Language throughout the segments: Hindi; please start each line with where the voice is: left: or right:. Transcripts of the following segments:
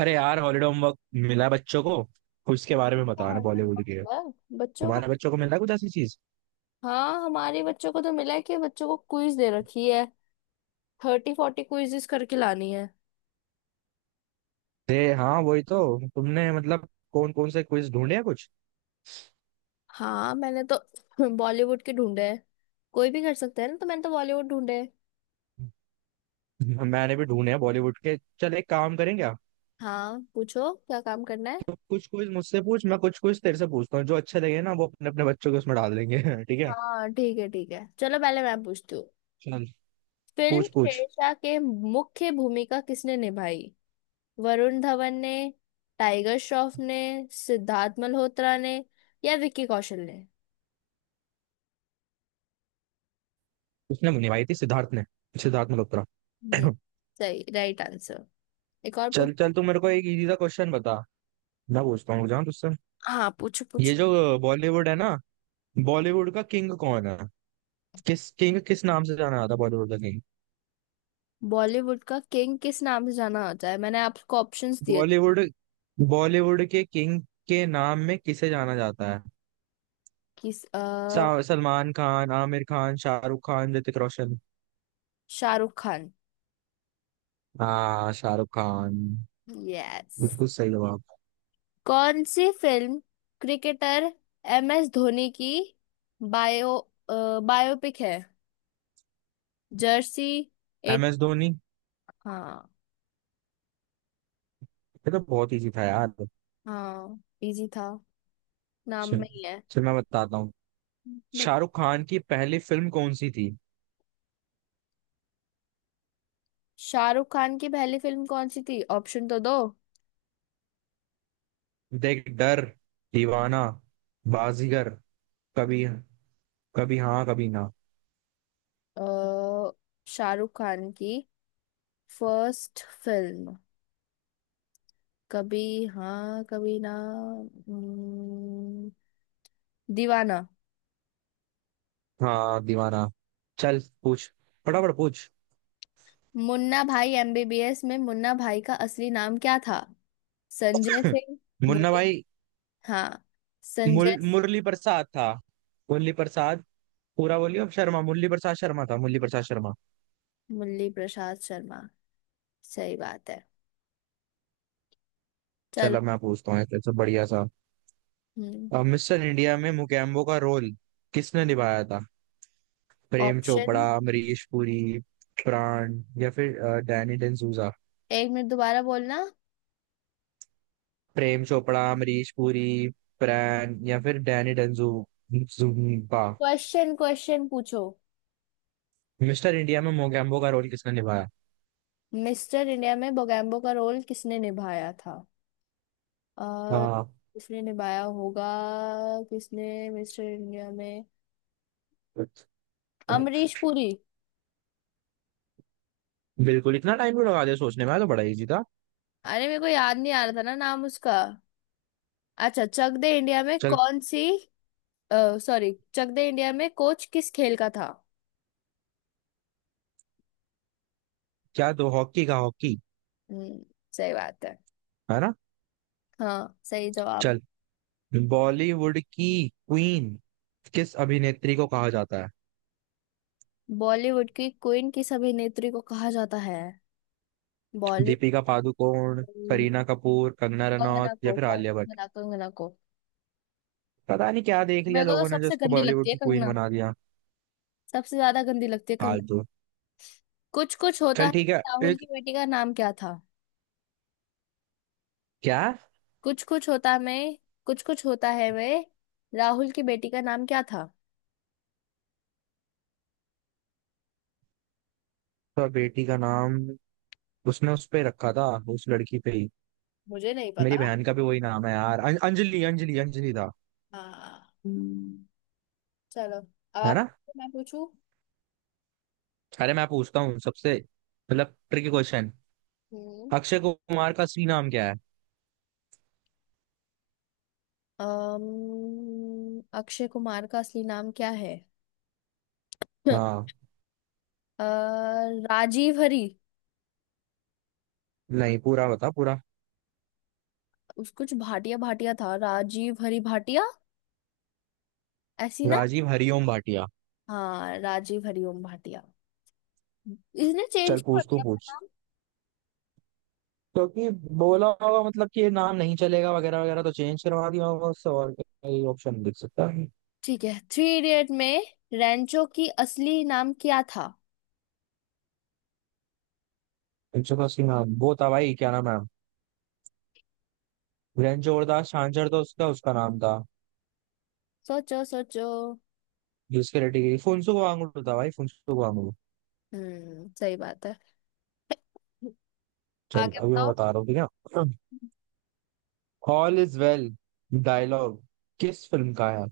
right: अरे यार, हॉलीडे होमवर्क मिला है बच्चों को। उसके बारे में बताना, बॉलीवुड के।
left: है? बच्चों को।
right: तुम्हारे बच्चों को मिला है कुछ ऐसी चीज?
left: हाँ हमारे बच्चों को तो मिला है कि बच्चों को क्विज दे रखी है। थर्टी फोर्टी क्विजेस करके लानी है।
right: दे, हाँ वही तो। तुमने मतलब कौन कौन से क्विज ढूंढे हैं कुछ?
left: हाँ मैंने तो बॉलीवुड के ढूंढे हैं। कोई भी कर सकता है ना, तो मैंने तो बॉलीवुड ढूंढे हैं।
right: मैंने भी ढूंढे हैं बॉलीवुड के। चल, एक काम करें क्या।
left: हाँ पूछो, क्या काम करना है।
right: तो कुछ क्विज मुझसे पूछ, मैं कुछ क्विज तेरे से पूछता हूँ, जो अच्छे लगे ना वो अपने अपने बच्चों के उसमें डाल देंगे। ठीक है।
left: हाँ ठीक है, ठीक है, चलो पहले मैं पूछती हूँ।
right: चल।
left: फिल्म
right: पूछ पूछ।
left: शेरशाह के मुख्य भूमिका किसने निभाई? वरुण धवन ने? टाइगर श्रॉफ ने? सिद्धार्थ मल्होत्रा ने? या विक्की कौशल ने?
right: उसने निभाई थी सिद्धार्थ ने। सिद्धार्थ मल्होत्रा।
left: हम्म। सही राइट आंसर। एक और पूछ।
right: चल चल, तू मेरे को एक इजी सा क्वेश्चन बता। मैं पूछता हूँ जहाँ तुझसे।
left: हाँ पूछो,
right: ये
left: पूछो।
right: जो बॉलीवुड है ना, बॉलीवुड का किंग कौन है? किस किंग, किस नाम से जाना जाता है बॉलीवुड का किंग?
left: बॉलीवुड का किंग किस नाम से जाना होता है, मैंने आपको ऑप्शंस दिए थे।
right: बॉलीवुड, बॉलीवुड के किंग के नाम में किसे जाना जाता है?
left: किस।
right: सलमान खान, आमिर खान, शाहरुख खान, ऋतिक रोशन।
left: शाहरुख खान।
right: हाँ, शाहरुख खान।
left: यस।
right: बिल्कुल सही जवाब।
left: कौन सी फिल्म? क्रिकेटर एम एस धोनी की बायो बायोपिक है। जर्सी?
right: एम
left: एट?
right: एस धोनी।
left: हाँ।
right: ये तो बहुत इजी था यार।
left: हाँ इजी था। नाम
right: चल।
left: में ही है।
right: चल, मैं बताता हूँ।
left: बट
right: शाहरुख खान की पहली फिल्म कौन सी थी?
left: शाहरुख खान की पहली फिल्म कौन सी थी? ऑप्शन तो दो।
right: देख, डर, दीवाना, बाजीगर, कभी, कभी हाँ कभी ना।
left: अ, शाहरुख खान की फर्स्ट फिल्म कभी हाँ कभी ना? हम्म, दीवाना।
right: हाँ, दीवाना। चल पूछ, फटाफट पूछ।
left: मुन्ना भाई एमबीबीएस में मुन्ना भाई का असली नाम क्या था? संजय सिंह?
right: मुन्ना
left: मुरली?
right: भाई,
left: हाँ
right: मुर,
left: संजय?
right: मुरली प्रसाद था। मुरली प्रसाद। पूरा बोलिए। अब शर्मा, मुरली प्रसाद शर्मा था, मुरली प्रसाद शर्मा।
left: मुरली प्रसाद शर्मा। सही बात है। चलो।
right: चलो, मैं पूछता हूँ एक सब बढ़िया सा।
left: हम्म।
right: अब मिस्टर इंडिया में मुकेम्बो का रोल किसने निभाया था? प्रेम चोपड़ा,
left: ऑप्शन।
right: अमरीश पुरी, प्राण या फिर डैनी डेंजूजा।
left: एक मिनट, दोबारा बोलना।
right: प्रेम चोपड़ा, अमरीश पुरी, प्राण या फिर डैनी डेंजू, जूम्बा।
left: क्वेश्चन क्वेश्चन पूछो।
right: मिस्टर इंडिया में मोगैम्बो का रोल किसने निभाया?
left: मिस्टर इंडिया में बोगैम्बो का रोल किसने निभाया था? और
right: हाँ।
left: किसने निभाया होगा, किसने? मिस्टर इंडिया में अमरीश पुरी।
right: बिल्कुल, इतना टाइम क्यों लगा दिया सोचने में यार, तो बड़ा इजी था।
left: अरे मेरे को याद नहीं आ रहा था ना, नाम उसका। अच्छा, चक दे इंडिया में
right: चल।
left: कौन सी? सॉरी, चक दे इंडिया में कोच किस खेल का था?
right: क्या दो? हॉकी का, हॉकी।
left: हम्म। सही बात है।
right: है ना।
left: हाँ सही जवाब।
right: चल। बॉलीवुड की क्वीन किस अभिनेत्री को कहा जाता है?
left: बॉलीवुड की क्वीन किस अभिनेत्री को कहा जाता है? बॉलीवुड।
right: दीपिका पादुकोण, करीना कपूर, कंगना रनौत
left: कंगना
right: या
left: को।
right: फिर आलिया भट्ट।
left: कंगना कंगना को।
right: पता नहीं क्या देख लिया
left: मेरे को तो
right: लोगों ने जो
left: सबसे
right: उसको
left: गंदी लगती
right: बॉलीवुड
left: है
right: की क्वीन
left: कंगना।
right: बना दिया।
left: सबसे ज्यादा गंदी लगती है कंगना।
right: फालतू।
left: कुछ कुछ होता
right: चल
left: है।
right: ठीक है।
left: राहुल की
right: एक।
left: बेटी का नाम क्या था?
right: क्या?
left: कुछ कुछ होता, मैं। कुछ कुछ होता है वे। राहुल की बेटी का नाम क्या था?
right: तो बेटी का नाम उसने उस पे रखा था, उस लड़की पे ही।
left: मुझे नहीं
right: मेरी
left: पता।
right: बहन का भी वही नाम है यार। अंजलि, अंजलि, अंजलि था।
left: हाँ। हम्म, चलो अब
right: है ना।
left: आप। मैं पूछू।
right: अरे मैं पूछता हूँ सबसे, मतलब ट्रिकी क्वेश्चन।
left: हम्म।
right: अक्षय कुमार का असली नाम क्या है?
left: अक्षय कुमार का असली नाम क्या है?
right: हाँ।
left: अ, राजीव हरी।
right: नहीं, पूरा बता, पूरा।
left: उस कुछ भाटिया भाटिया था, राजीव हरी भाटिया। ऐसी ना?
right: राजीव हरिओम भाटिया।
left: हाँ राजीव हरी ओम भाटिया। इसने चेंज
right: चल
left: कर
right: पूछ, तू
left: दिया अपना
right: पूछ।
left: नाम।
right: क्योंकि बोला होगा मतलब कि ये नाम नहीं चलेगा वगैरह वगैरह, तो चेंज करवा दिया होगा उससे। और कोई ऑप्शन दिख सकता है।
left: ठीक है, थ्री इडियट में रैंचो की असली नाम क्या था?
right: 180 नाम वो था भाई, क्या नाम है। वीरेंद्र जोरदास छांझर, तो उसका उसका नाम था।
left: सोचो सोचो।
right: जिसके रेटिंग फुनसुक वांगडू था भाई, फुनसुक वांगडू।
left: हम्म। सही बात है।
right: चल,
left: आगे
right: अभी मैं
left: बताओ।
right: बता रहा हूँ, ठीक है। ऑल इज वेल डायलॉग किस फिल्म का है?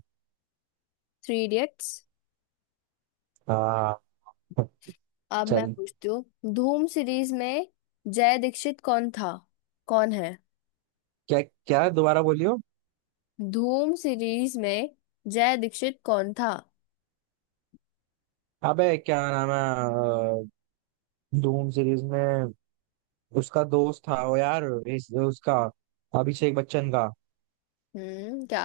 left: Three idiots.
right: हाँ।
left: अब मैं
right: चल।
left: पूछती हूँ। धूम सीरीज में जय दीक्षित कौन था? कौन है?
right: क्या? क्या, दोबारा बोलियो।
left: धूम सीरीज में जय दीक्षित कौन था?
right: अबे क्या नाम है। धूम सीरीज में उसका दोस्त था वो यार, उसका अभिषेक बच्चन का।
left: हम्म, क्या?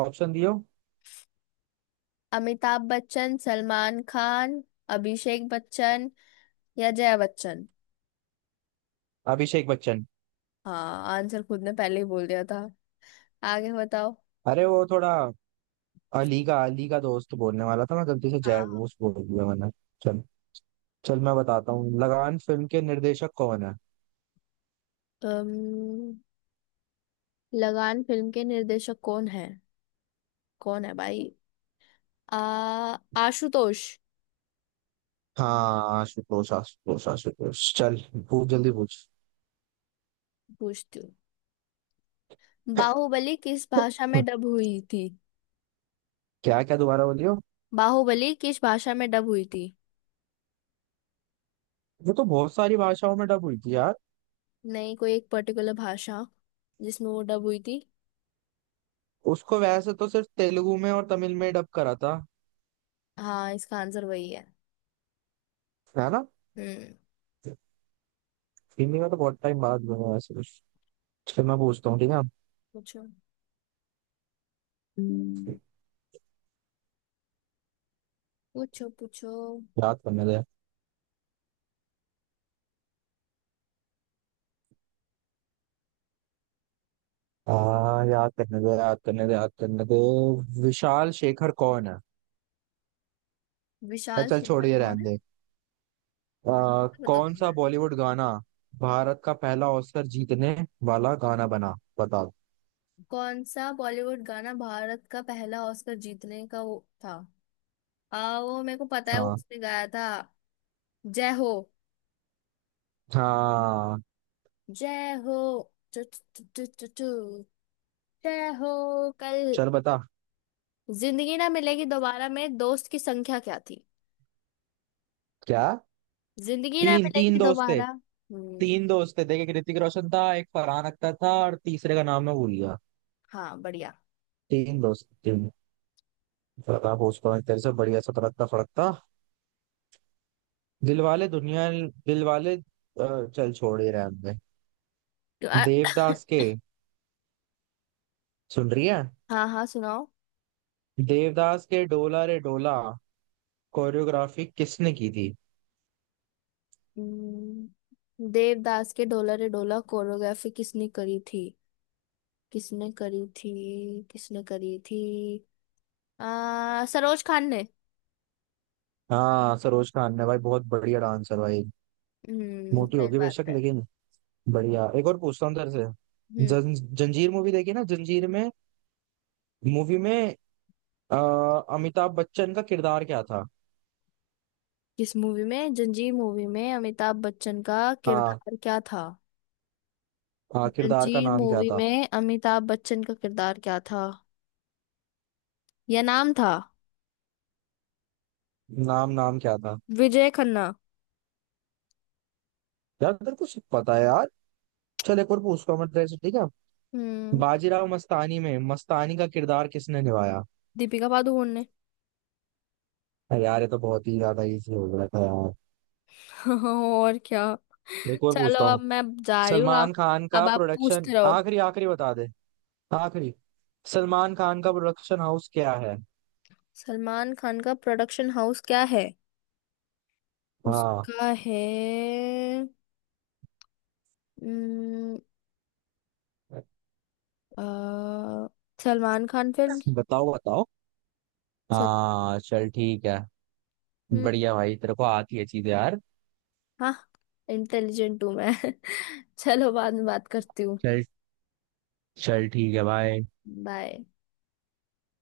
right: ऑप्शन दियो।
left: अमिताभ बच्चन? सलमान खान? अभिषेक बच्चन? या जया बच्चन?
right: अभिषेक बच्चन।
left: हाँ आंसर खुद ने पहले ही बोल दिया था। आगे बताओ।
right: अरे वो थोड़ा, अली का, अली का दोस्त बोलने वाला था, मैं गलती से जय
left: हाँ।
right: घोष बोल दिया मैंने। चल। चल, मैं बताता हूँ। लगान फिल्म के निर्देशक कौन है?
left: अम्म, लगान फिल्म के निर्देशक कौन है? कौन है भाई? आ आशुतोष।
right: हाँ, आशुतोष, आशुतोष, आशुतोष। चल पूछ, जल्दी पूछ।
left: पूछती हूँ। बाहुबली किस भाषा में डब हुई थी?
right: क्या? क्या, दोबारा बोलियो।
left: बाहुबली किस भाषा में डब हुई थी?
right: वो तो बहुत सारी भाषाओं में डब हुई थी यार।
left: नहीं, कोई एक पर्टिकुलर भाषा जिसमें वो डब हुई थी।
right: उसको वैसे तो सिर्फ तेलुगु में और तमिल में डब करा था।
left: हाँ इसका आंसर वही है।
right: है ना।
left: हम्म।
right: हिंदी में तो बहुत टाइम बाद में हुआ वैसे। चल, मैं पूछता हूँ ठीक है।
left: पूछो। हम्म, पूछो पूछो।
right: याद करने दे। याद करने दे, याद करने दे, याद करने दे। विशाल शेखर कौन है? अरे
left: विशाल
right: चल छोड़,
left: शेखर
right: ये
left: कौन
right: रहने
left: है?
right: दे।
left: बताओ
right: कौन
left: कौन
right: सा
left: है।
right: बॉलीवुड गाना भारत का पहला ऑस्कर जीतने वाला गाना बना, बता।
left: कौन सा बॉलीवुड गाना भारत का पहला ऑस्कर जीतने का वो था? वो मेरे को पता है, वो
right: हाँ।
left: उसने गाया था। जय हो।
right: हाँ।
left: जय हो। टु, टु, टु, टु, टु, जय हो। कल।
right: चल बता।
left: जिंदगी ना मिलेगी दोबारा में दोस्त की संख्या क्या थी?
right: क्या?
left: जिंदगी ना
right: तीन, तीन
left: मिलेगी
right: दोस्त थे।
left: दोबारा। हम्म।
right: तीन दोस्त थे, देखे, ऋतिक रोशन था एक, फरहान अख्तर था, और तीसरे का नाम मैं भूल गया।
left: हाँ बढ़िया।
right: तीन दोस्त, तीन। बता, पूछता हूँ तेरे से बढ़िया सा, तड़कता फड़कता। दिलवाले दुनिया, दिलवाले, चल छोड़ ही रहे हमने।
left: तो
right: देवदास के। सुन रही है?
left: हाँ हाँ सुनाओ।
right: देवदास के डोला रे डोला कोरियोग्राफी किसने की थी?
left: हम्म, देवदास के ढोला रे ढोला कोरियोग्राफी किसने करी थी? किसने करी थी? किसने करी थी? सरोज खान ने।
right: हाँ, सरोज खान ने भाई, बहुत बढ़िया डांसर भाई।
left: हम्म,
right: मोटी
left: सही
right: होगी
left: बात
right: बेशक,
left: है।
right: लेकिन बढ़िया। एक और पूछता हूँ तेरे से।
left: हम्म।
right: जंजीर मूवी देखी ना, जंजीर में, मूवी में, अ, अमिताभ बच्चन का किरदार क्या था?
left: किस मूवी में? जंजीर मूवी में अमिताभ बच्चन का
right: हाँ।
left: किरदार क्या था?
right: हाँ, किरदार का
left: जंजीर
right: नाम क्या
left: मूवी
right: था?
left: में अमिताभ बच्चन का किरदार क्या था? या नाम था?
right: नाम, नाम क्या था?
left: विजय खन्ना।
right: यार तेरे को सब पता है यार। चल, एक और पूछता हूँ मैं तेरे से, ठीक है।
left: हम्म।
right: बाजीराव मस्तानी में मस्तानी का किरदार किसने निभाया?
left: दीपिका पादुकोण ने।
right: अरे यार, ये तो बहुत ही ज्यादा इजी हो गया था यार।
left: और क्या।
right: एक और
left: चलो,
right: पूछता
left: अब
right: हूँ।
left: मैं जा रही हूँ,
right: सलमान
left: आप।
right: खान का
left: अब आप
right: प्रोडक्शन,
left: पूछते रहो।
right: आखिरी, आखिरी बता दे। आखिरी। सलमान खान का प्रोडक्शन हाउस क्या है?
left: सलमान खान का प्रोडक्शन हाउस क्या है?
right: हाँ।
left: उसका है। हम्म, अ, सलमान खान फिल्म।
right: बताओ, बताओ।
left: सल,
right: हाँ चल ठीक है।
left: हम्म,
right: बढ़िया भाई, तेरे को आती है चीजें यार।
left: हाँ। इंटेलिजेंट हूँ मैं। चलो बाद में बात करती हूँ।
right: चल। चल, ठीक है भाई।
left: बाय।